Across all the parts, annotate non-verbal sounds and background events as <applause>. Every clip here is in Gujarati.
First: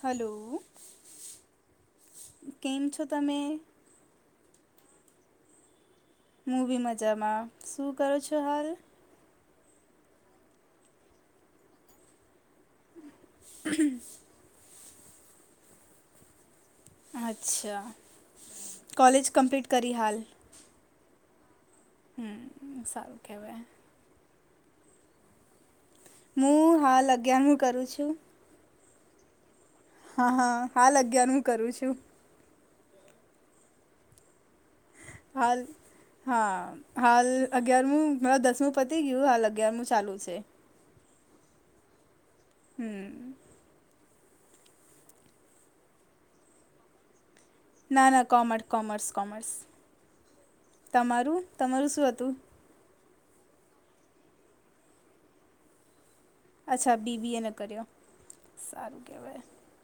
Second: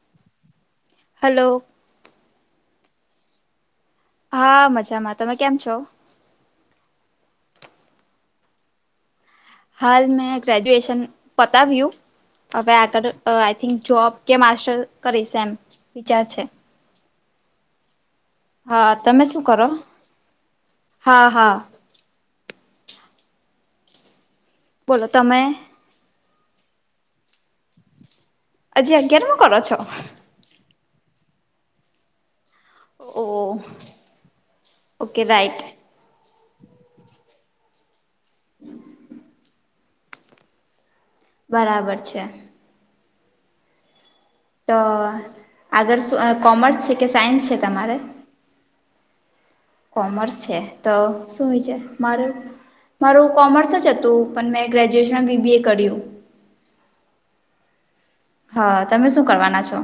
હલો હલો કેમ છો તમે હા મજામાં તમે કેમ છો હુ બી મજામાં શું કરો છો હાલ હાલ મેં ગ્રેજુએશન પતાવ્યુ હવે આગળ આઈ થિંક જોબ કે માસ્ટર કરીશ એમ વિચાર છે અચ્છા હા તમે કોલેજ શું કમ્પ્લીટ કરો કરી હા હા હમ્મ સારું કેવાય બોલો તમે હું હાલ અગ્યાર મુ કરું છું હજી અગિયારમુ કરો છો હા હા હાલ અગિયાર મુ કરું છું ઓ ઓકે રાઈટ હાલો. હા હાલ અગિયારમું મા દસમું પતી ગયું હાલ અગિયારમું ચાલુ છે. બરાબર છે. હમ. તો અગર કોમર્સ છે કે સાયન્સ છે? તમારે ના ના કોમર્સ કોમર્સ કોમર્સ. કોમર્સ છે તો તમારું શું છે તમારું શું મારે. હતું મારું કોમર્સ જ હતું પણ મેં ગ્રેજ્યુએશનમાં બી બી એ કર્યું. અચ્છા બી બી એ ના કર્યો. હા સારું તમે શું કહેવાય કરવાના છો?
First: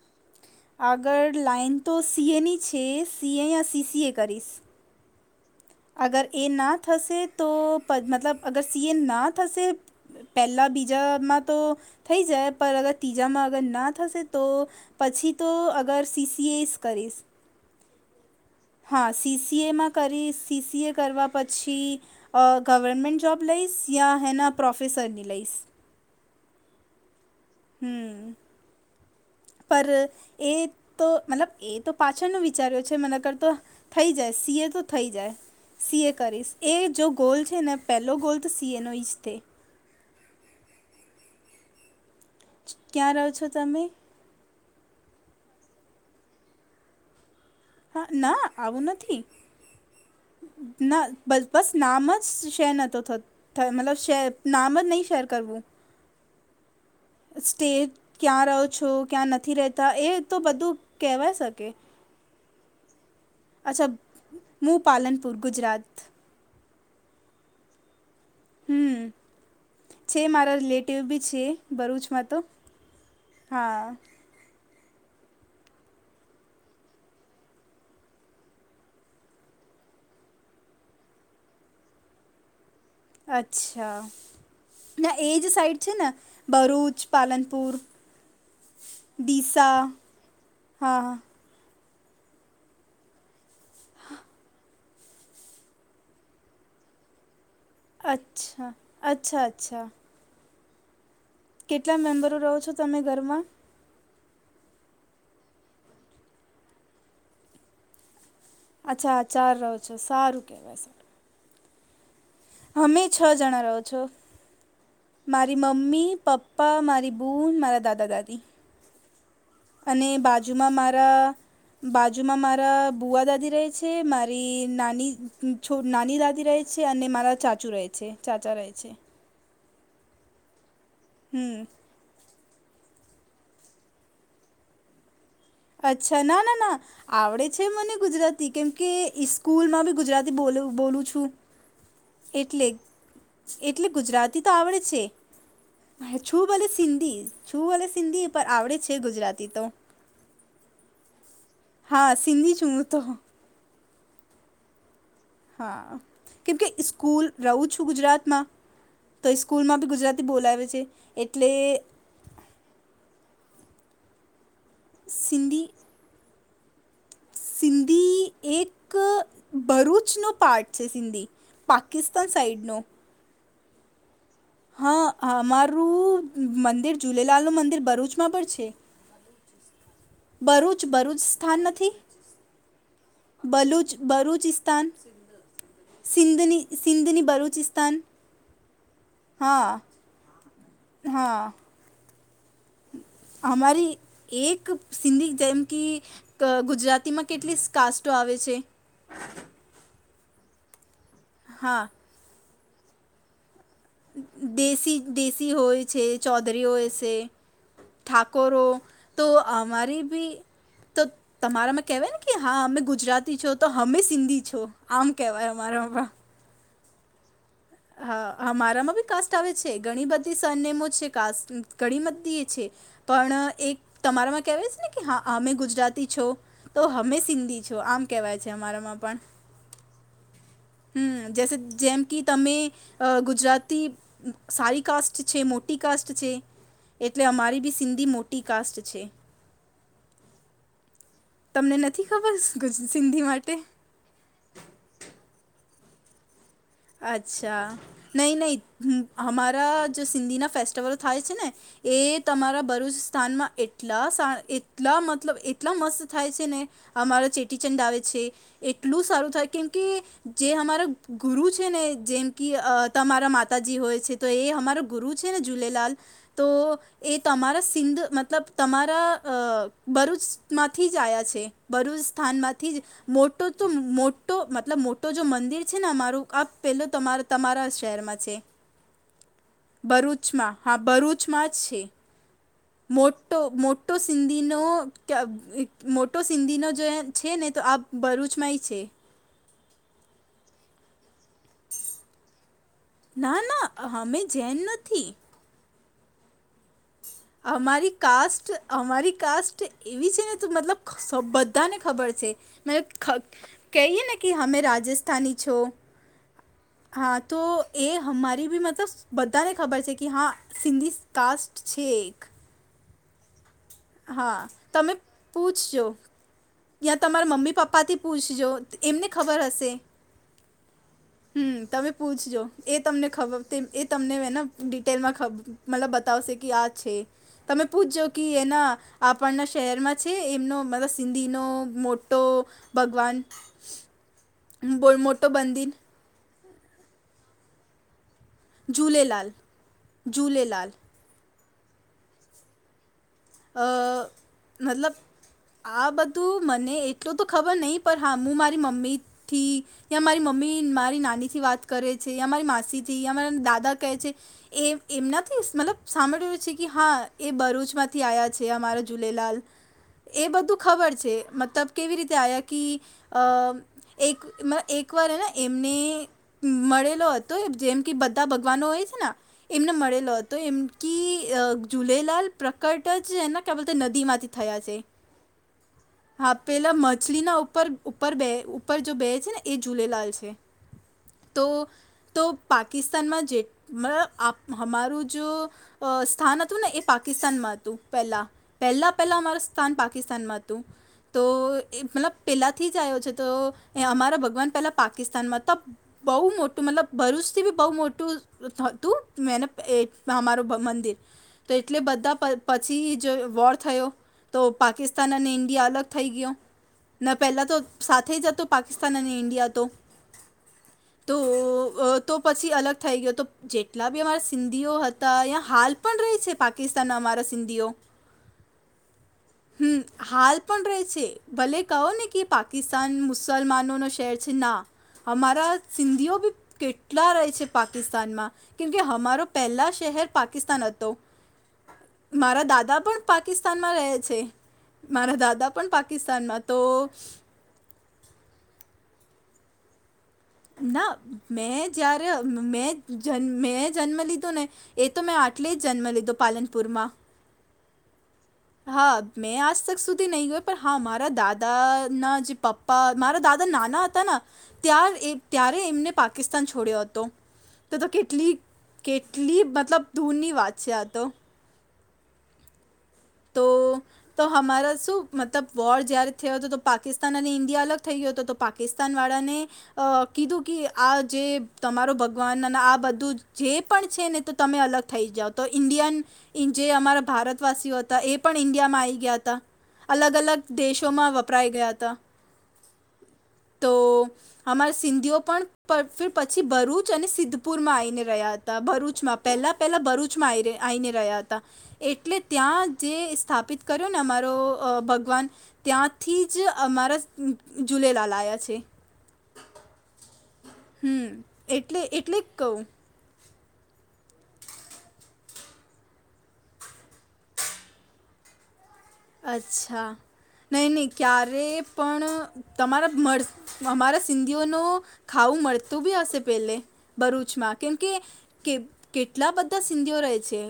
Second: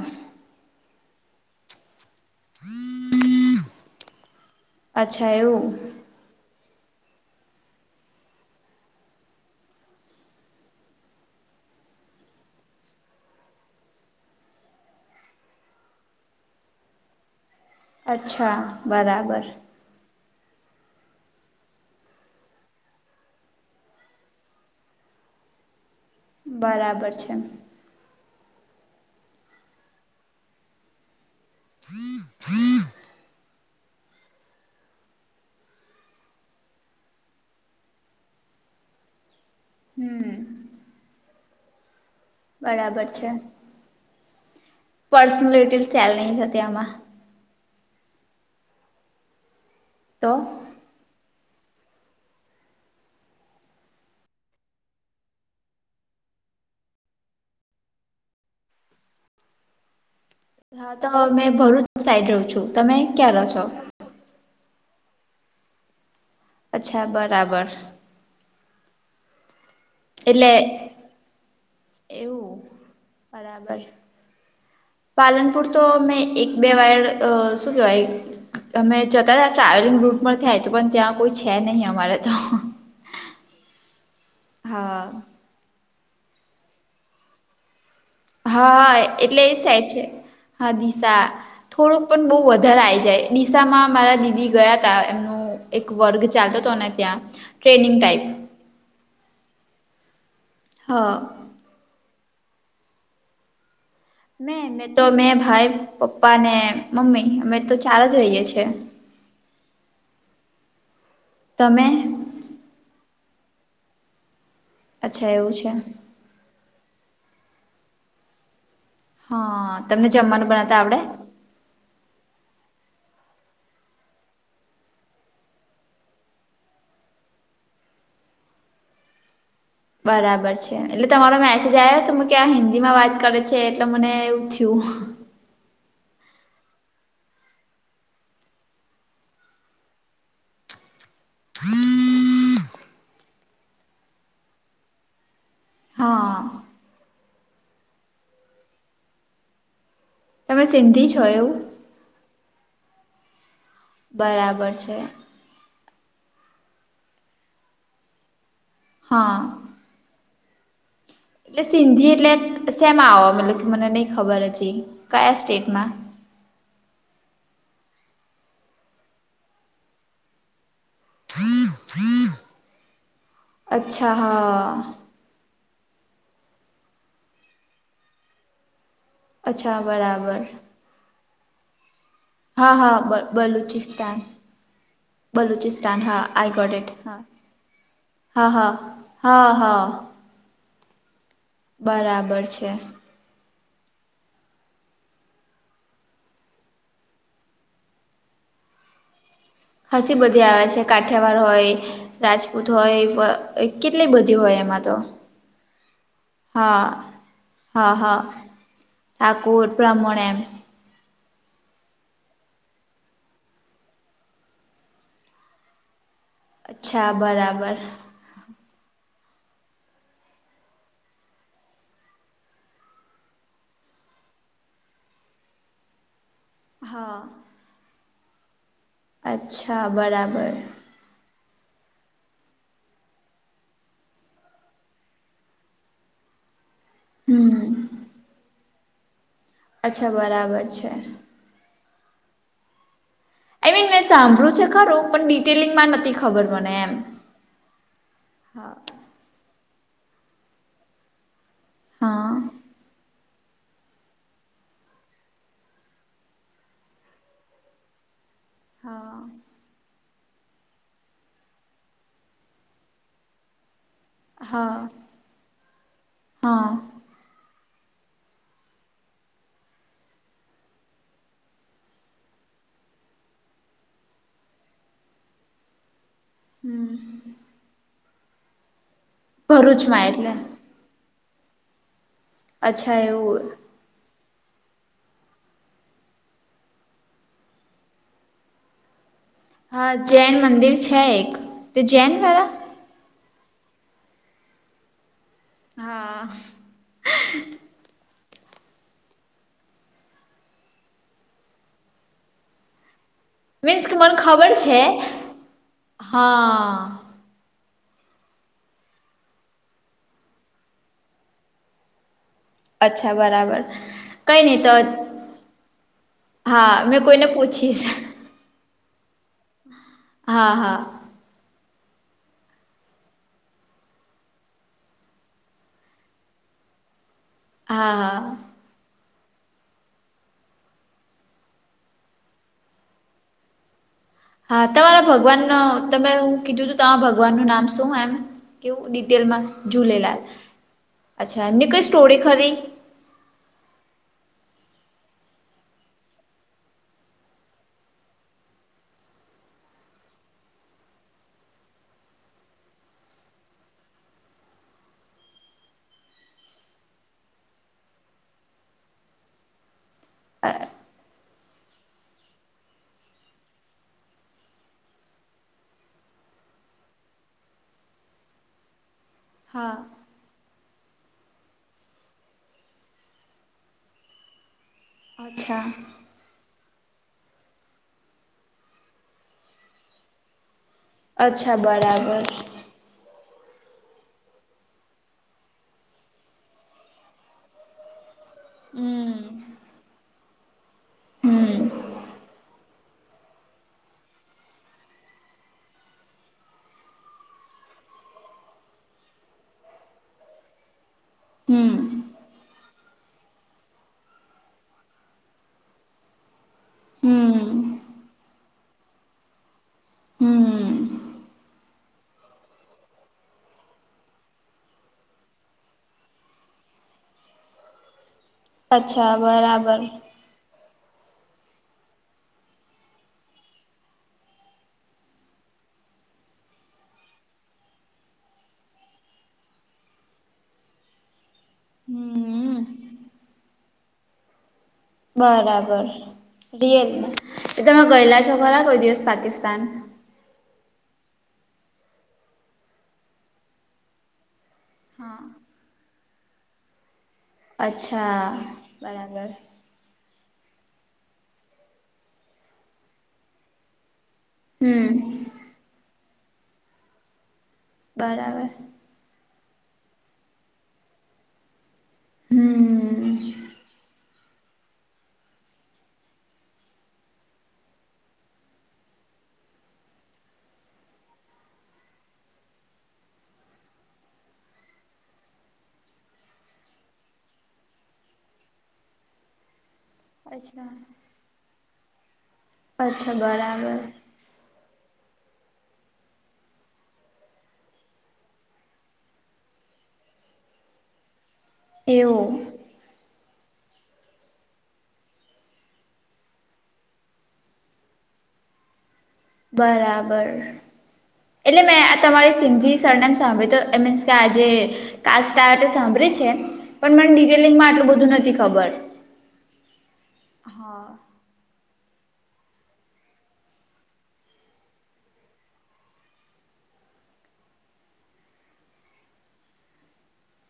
આગળ લાાઈન તો સી એની છે સીએ યાં સી સીએ કરીશ. અચ્છા એવુ. અગર એ ના થશે તો મતલબ અગર સી એ ના થશે. પહેલા બીજામાં તો, થઈ જાય પણ અગર ત્રીજામાં અગર ના થશે તો. પછી તો અગર સી સી એસ કરીશ. અચ્છા. હા બરાબર સીસી એમાં કરી સી સીએ કરવા પછી અ ગવર્મન્ટ જોબ લઈશ યા હેના પ્રોફેસરની લઈશ. બરાબર છે. હમ. પર એ તો મતલબ એ તો પાછળનું વિચાર્યું છે મને કરતો. થઈ જાય સી એ તો થઈ જાય. સી એ કરીશ એ જો ગોલ છે ને પહેલો ગોલ તો સીએનો જ થ. હમ. બરાબર ક્યાં રહો છો તમે? પર્સનલિટી ચેલ નહી હતી આમાં. હા ના આવું નથી. તો ના બસ બસ નામ જ શે નતો થતો થ મતલબ શેર નામ જ નહી શેર કરવું સ્ટેજ ક્યાં રહો છો ક્યાં નથી રહેતા એ તો બધું કહેવાય શકે. હું સાઈડ રહું છું તમે ક્યારે છો? મુું પાલનપુર ગુજરાત. અચ્છા બરાબર. હમ. છે એટલે મારા રિલેટિવ બી છે ભરૂચમાં તો એવું બરાબર હા પાલનપુર તો મેં એક બે વાયર શું કેવાય અમે જતા હતા ટ્રાવેલિંગ રૂટ પર થાય તોું પણ ત્યાં કોઈ છે નહીિ અમારે તો અચ્છા ના હા એ જ સાઈડ છે ને ભરૂચ પાલનપુર હા હા એટલે એ ડીસા સાઈડ છે હા દિશા થોડુંક પણ બહુ વધારે આ જાય નિિસામાં મારા દીદી ગયા તા એમનું એક વર્ગ ચાલતો હતો ને ત્યાં ટ્રેનિંગ ટાઈપ અચ્છા અચ્છા અચ્છા હા કેટલા મેમ્બરો રહો છો તમે ઘરમાં મેં મેં તો મેં ભાઈ પપ્પા ને મમ્મી અમે તો ચાર જ રહીએ છીએ અચ્છા આચાર રહ છો સારું કહેવાય તમે અમે છ જણા રહો છો અચ્છા એવું મારી છે મમ્મી પપ્પા પપ્પા મારી બૂન મારા દાદા દાદી હા અને તમને જમવાનું બાજુમાં બનાવતા આવડે મારા બાજુમાં મારા બુવા દાદી રહે છે મારી નાની નાની દાદી રહે છે છે અને મારા ચાચુ રહે છે ચાચા રહે છે બરાબર છે એટલે તમારો હમ મેસેજ આવ્યો તો કે આ હિન્દી માં વાત કરે છે એટલે મને એવું થયું અચ્છા ના ના ના આવડે છે મને ગુજરાતી કેમકે ઇકૂલમાં બી ગુજરાતી બોલ બોલું છું એટલે ગુજરાતી તો આવડે છે હ હા છું ભલે સિંધી છું ભલે સિંધી પણ આવડે છે ગુજરાતી તો તમે સિન્ંધી છ હા સિંધી છુંું તો બરાબર છે હા કેમ કે સ્કૂલ રહું છું ગુજરાતમાં તો હા સ્કૂલમાં બી ગુજરાત બોલાવે છે એટલે સિંધી એટલે સેમ આવ મત કે મને નહ ખબર જ સિંધી સિંધી એક ભરૂચનો પાર્ટ છ સિંધી પાકિસ્તાન સાઈડનો અચ્છા હા હ અમારું મંદિર ઝૂલેલાલનું મંદિર ભરૂચમાં પણ છે અચ્છા બરાબર ભરૂચ ભરૂચ સ્થાન નથી હા હા બ બલુચ બલુચિસ્તાન ભરૂચ સ્થાન બલુચિસ્તાન હા આઈ સિંધની ગોટ ઇટ હા સિંધની બરૂુચિસ્તાન હા હા હા હા હા બરાબર છે હમારી એક સિંધી જેમ કે ક ગુજરાતીમાં કેટલી કાસ્ટો આવે છે હસી બધી આવે છે કાઠિયાવાડ હોય રાજપૂત હોય કેટલી બધી દ હોય એમાં તો દેશી હોય છે ચૌધરી હા હોય છે હા હા ઠાકોર હો તો ઠાકોર અમારી બ્રાહ્મણ ભી એમ તો તમારામાં કેવાય ને કે હા અમે ગુજરાતી છો તો અમે સિંધી છો આમ કેવાય અમારામાં અચ્છા બરાબર હા હ મારામાં બી કાસ્ટ આવે છે ઘણી બધી સરનેમો છે કાસ્ટ ઘણી બધી એ છે પણ એક તમારામાં કેવાય છે ને કે હા અમે ગુજરાતી છો તો હમે હા સિંધી છો આમ કેવાય છે અમારામાં પણ અચ્છા બરાબર હમ્મ જે જેમ કે તમે ગુજરાતી સારી કાસ્ટ છે મોટી કાસ્ટ છે એટલે અમારી બી હમ સિંધી મોટી કાસ્ટ છે અચ્છા બરાબર છે તમને નથી ખબર સિંધી માટે મે સાંભળ્યું છે ખરું પણ ડિટેલિંગ માં નથી ખબર મને એમ અચ્છા નહીં હા નહીં અમારા જો સિંધીના ફેસ્ટિવલો થાય છે ને એ હા તમારા ભરૂચ સ્થાનમાં એટલા સા એટલા મતલબ એટલા મસ્ત થાય છે ને અમારો ચેટીચંડ આવે છે એટલું હા સારું થાય કેમ કે જે અમારા ગુરુ છે ને જેમ કે તમારા માતાજી હોય છે તો એ અમારો હા ગુરુ છે ને જુલેલાલ તો હા એ તમારા સિંધ મતલબ તમારા અ ભરૂચમાંથી જ આવ્યા છે ભરૂચ સ્થાનમાંથી જ મોટો તો મોટો મતલબ મોટો જો મંદિર છે ને અમારું આ પેલું તમારા તમારા શહેરમાં છે ભરૂચમાં હા ભરૂચમાં જ છે અચ્છા મોટો એવું મો મોટો સિંધીનો મોટો સિંધીનો જો છે ને તો આ ભરૂચમાંય છે હા જૈન મંદિર છે એક તે જૈન વાળ ના ના અમે જેન નથી હા <inaudible> અમારી કાસ્ટ અમારી કાસ્ટ એવી છે ને ત મતલબ બધાને ખબર છે મતબ ખા મીન્સ કહીએ ને મને કે ખબર અમે છે રાજસ્થાની છો હા હા તો એ અમારી બી મતલબ બધાને ખબર છે કે હા સિંધી કાસ્ટ છે એક અચ્છા બરાબર હા કંઈ નહીં તો તમે પૂછજો હા યાં મેં કોઈને તમારા મમ્મી પૂછીશ પપ્પાથી પૂછજો એમને ખબર હશે હા હા હમ્મ તમે પૂછજો એ તમને ખબર એ તમને હને ડિટેલમાં ખબ મતલબ બતાવશે કે આ છે તમે હા પૂછજો હા કે એના આપણના શહેરમાં છે એમનો મતલબ સિંધીનો મોટો ભગવાન હા બો તમારા મોટો ભગવાન બંદીન ન તમે હું કીધું તું તમારા ભગવાન ન નામ શું એમ કેવું ઝૂલેલાલ ડિટેલમાં ઝુલેલાલ ઝૂલેલાલ અચ્છા એમની કઈ સ્ટોરી ખરી અ મતલબ આ બધું મને એટલું તો ખબર નહી પણ હા હું મારી મમ્મી થી યા મારી મમ્મી મારી નાની થી વાત કરે છે યા મારી માસી થી યા મારા દાદા કહે છે એ એમનાથી મતલબ સાંભળ્યું છે કે હા એ ભરૂચમાં થી આવ્યા છે અમારા ઝૂલેલાલ, એ બધું ખબર છે મતલબ કેવી રીતે આવ્યા કે, એક એકવારને એમને મળેલો હતો જેમ કે બધા ભગવાનો હોય છે ને. એમને હા મળેલો હતો એમ ક ઝૂલેલાલ પ્ર કટ જને કે બોલ નદીમાંથી થયા છે અચ્છા હા પેલા મછલીના ઉપર ઉપર બે ઉપર જો બે છે ને એ ઝૂલેલાલ છે તો અચ્છા તો બરાબર પાકિસ્તાનમાં જે મ આપ અમારું જો અ સ્થાન હતું ને એ પાકિસ્તાન માં હતું પહેલા પહેલા હમ પહેલા અમાર સ્થાન પાકિસ્તાનમાં હતું તો હમ એ મતલબ પહેલાંથી જ આવ્યો છે તો, એ અમારા ભગવાન પહેલાં પાકિસ્તાનમાં ત બહુ મોટું મતલબ ભરૂચથી બી બહુ મોટું. તું મેને અમારું મંદિર, તો હમ એટલે બધા પછી જો વોર થયો, તો પાકિસ્તાન અને ઇન્ડિયા અલગ થઈ ગયો. ન હમ પહેલા તો સાથે જ હતો પાકિસ્તાન અને ઇન્ડિયા તો. હમ. તો તો પછી અલગ થઈ ગયો તો જેટલા બી અમારા સિંધીઓ હતા અ્યાં હાલ પણ ર છે પાકિસ્તાનના અમારા સિંધઓ. અચ્છા બરાબર. છે ભલે કહો ને કે પાકિસ્તાન મુસલમાનો નો શહેર છે ના. અમાારા સિંધીઓ ભી કેટલા રહે છે પાકિસ્તાનમાં, કેમકે અમારો પહેલા શહેર પાકિસ્તાન હતો. મારા હમ દાદા પણ પાકિસ્તાનમાં રહે છે. મારા દાદા પણ પાકિસ્તાનમાં તો એ તમે ગયેલા છો ખરા કોઈ દિવસ પાકિસ્તાન? ના મેં જ્યારે મેં મેં જન્મ લીધો ને. એ તો મેં હા આટલી જ જન્મ લીધો પાલનપુરમાં. અચ્છા. હા બરાબર મેં આજ તક સુધી નહીં હોય પણ હા મારા દાદા ના જે પપ્પા મારા દાદા નાના હતા. ત હમ એ ત્યારે એમને પાકિસ્તાન છોડ્યો હતો, તો તો કેટલી બરાબર કેટલી મતલબ ધૂરની વાત છે આ તો. હમ. તો તો અમારા શું મતલબ વોર જયારે થયો હતો તો પાકિસ્તાન અને ઇન્ડિયા અલગ થઈ ગયો હતો તો પાકિસ્તાનવાળાને. અ કીધું કે આ જે તમારો ભગવાન અને આ બધું જે પણ છે ને. તો તમે અલગ થઈ જાઓ તો ઇન્ડિયન જે અમારા ભારતવાસીઓ હતા. એ પણ ઇન્ડિયામાં આ આવી ગયા હતા, અલગ અલગ અચ્છા દેશોમાં વપરાઈ ગયા હતા. અચ્છા તો બરાબર અમારા સિંધીઓ પણ પછી ભરૂચ અને સિદ્ધપુરમાં આવીને રહ્યા હતા. ભરૂચમાં પહેલા પહેલા ભરૂચમાં આવીને રહ્યા હતા, એટલે એવું ત્યાં જે સ્થાપિત કર્યો ને અમારો ભગવાન. ત્યાંથી જ અમારા ઝૂલેલાલ આવ્યા છે. બરાબર, હમ એટલે મેં આ એટલે જ તમારી કહું સિંધી સરનેમ સાંભળ્યું તો એમીન્સ આજે, કાસ સાંભળી છે, પણ મને ડિટેલિંગમાં આટલું બધું નથી ખબર. અચ્છા, નહીં હા નહીં ક્યારે પણ તમારા મળ અમારા સિંધીઓ ન ખાવું મળતું બી હશે પેલે ભરૂચમાં કેમકે કે કેટલા બધા સિંધીઓ રહે છે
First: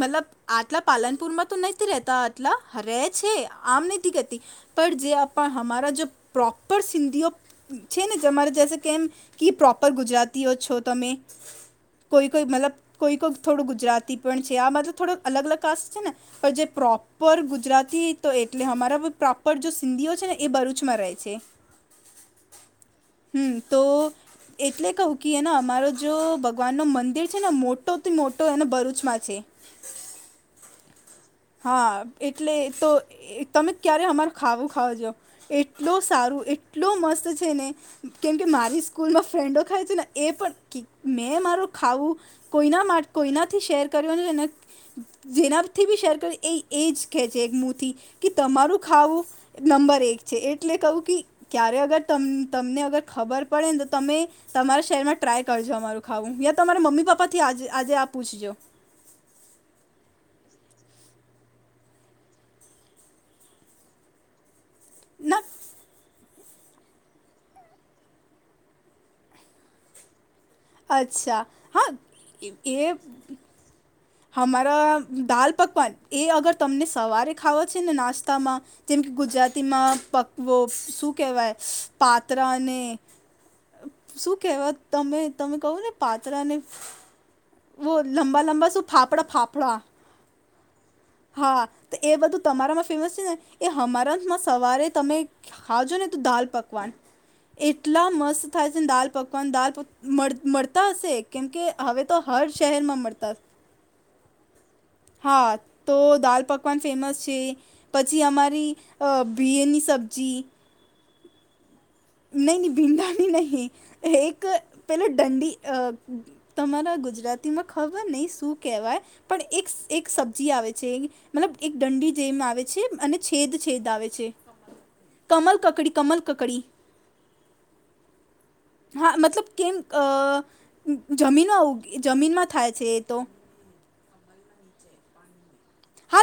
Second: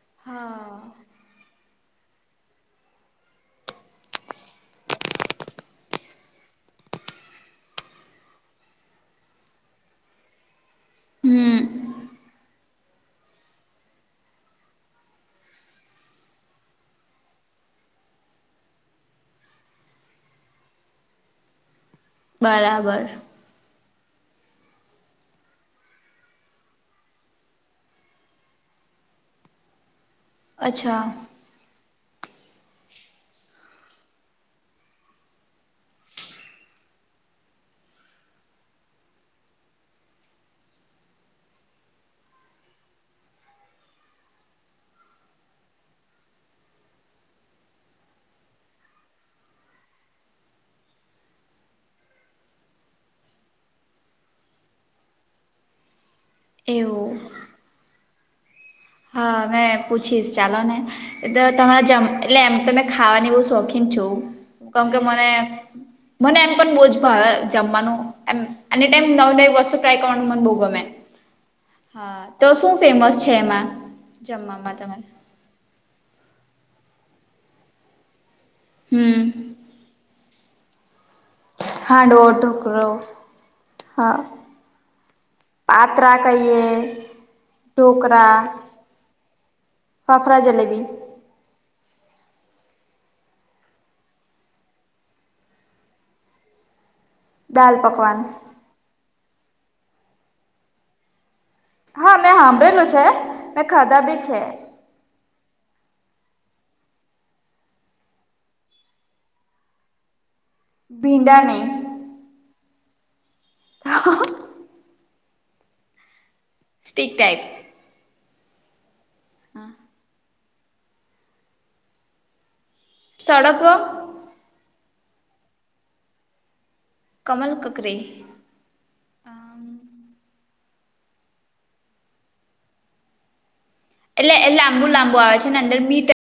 મતલબ આટલા હા પાલનપુરમાં તો નથીહ રહેતા આટલા ર છે આમ નથીહ ગતી પર જે આપ હરા જો પ્રોપર સિંધીઓ છે ને તમારે જસે કેમ કે પ્રોપર ગુજરાતીઓ છો તમે હમ કોઈ કોઈ મતલબ કોઈ કોઈ થોડું ગુજરાતી પણ છે આ મતલબ થોડો અલગ અલગ કાસ્ટ છે ને. પ જે પ્રોપ પર ગુજરાતી તો એટલે અમારા પ્રોપર જો સિંધીઓ છે ને એ ભરૂચમાં રહે છે. <inaudible> બરાબર. હમ તો એટલે કહું કે એને અમારો જો ભગવાન ન મંદિર છે ને મોટોથી મોટો એને ભરૂચમાં છે. હ અચ્છા હા એટલે તો તમે ક્યારે અમાર ખાવું ખાવજો એટલો સારું એટલો મસ્ત છે ને કેમકે મારી સ્કૂલમાં ફ્રેન્ડો ખાય છે ને એ પણ મેં મારું ખાવું. કોઈના માટે કોઈનાથી શેર કર્યો અને જેનાથી બી શેર કર્યો એ એ જ કહે છે એક મથી કે તમારું ખાવું નંબર એક છે એટલે કહું કે ક્યારે અગર તમને અગર ખબર પડે ને તો તમે તમારા શહેર માં ટ્રાય કરજો અરું ખાવું યા તમારા મમ્મી એવું પપ્પા થી આજે આ પૂછજો હા મેં પૂછીશ ચાલોને એ તમારા જમ એટલે એમ તમે ખાવાની બહ શોખીન છો. કમ કે મને ના મને એમ પણ બહુ જ ભાવે જમવાનું એમ એની ટાઈમ નવ નવી વસ્તુ ફ્રાય કરવાનું મને બહુ ગમે હા તો શું ફેમસ છે એમાં જમવામાં અમારા તમારે દાલ પકવાન એ અગર તમને સવારે ખાવો છે ને નાસ્તામાં જેમ કે હમ ગુજરાતીમાં પકવો શું કહેવાય હાંડવો પાત્રાને ઢોકળો હા શું કેહેવા તમે તમે કહો ને પાત્રા ને વ લંબા લંબા શું ફાફડા ફાફડા ફાફ્રડા જલેબી હા તો એ બધું તમારામાં ફેમસ છે ને એ અમારામાં સવારે તમે ખાજો ને તું દાલ પકવાન દાલ એટલા પકવાન મસ્ત થાય છેને દાલ પકવાન દાલ મળતા હશે કેમ કે હા મેં સાંભળેલું છે મેં ખાધા બી છે. હા તો દાલ પકવાન ફેમસ છે. પછી અમારી અ બીયની સબ્જી બિંડા ન નહી નહી ભીંડાની નહીિ હ એક પેલો દંડી અ તમારા સ્ટીક ટાઈપ ગુજરાતીમાં ખબર નહ શું કેહેવાય પણ એક એક સબ્જી આવે છે. મતલબ એક દંડી જેમ આવે છે અને છેદ સડકો છેદ આવે છે. કમલ કકડી કમલ કકડી કમલ કકરે હા મતલબ કેમ જમીનમાં જમીનમાં થાય છે એ તો એટલે એ લાંબુ લાંબુ આવે છે ને અંદર મીટર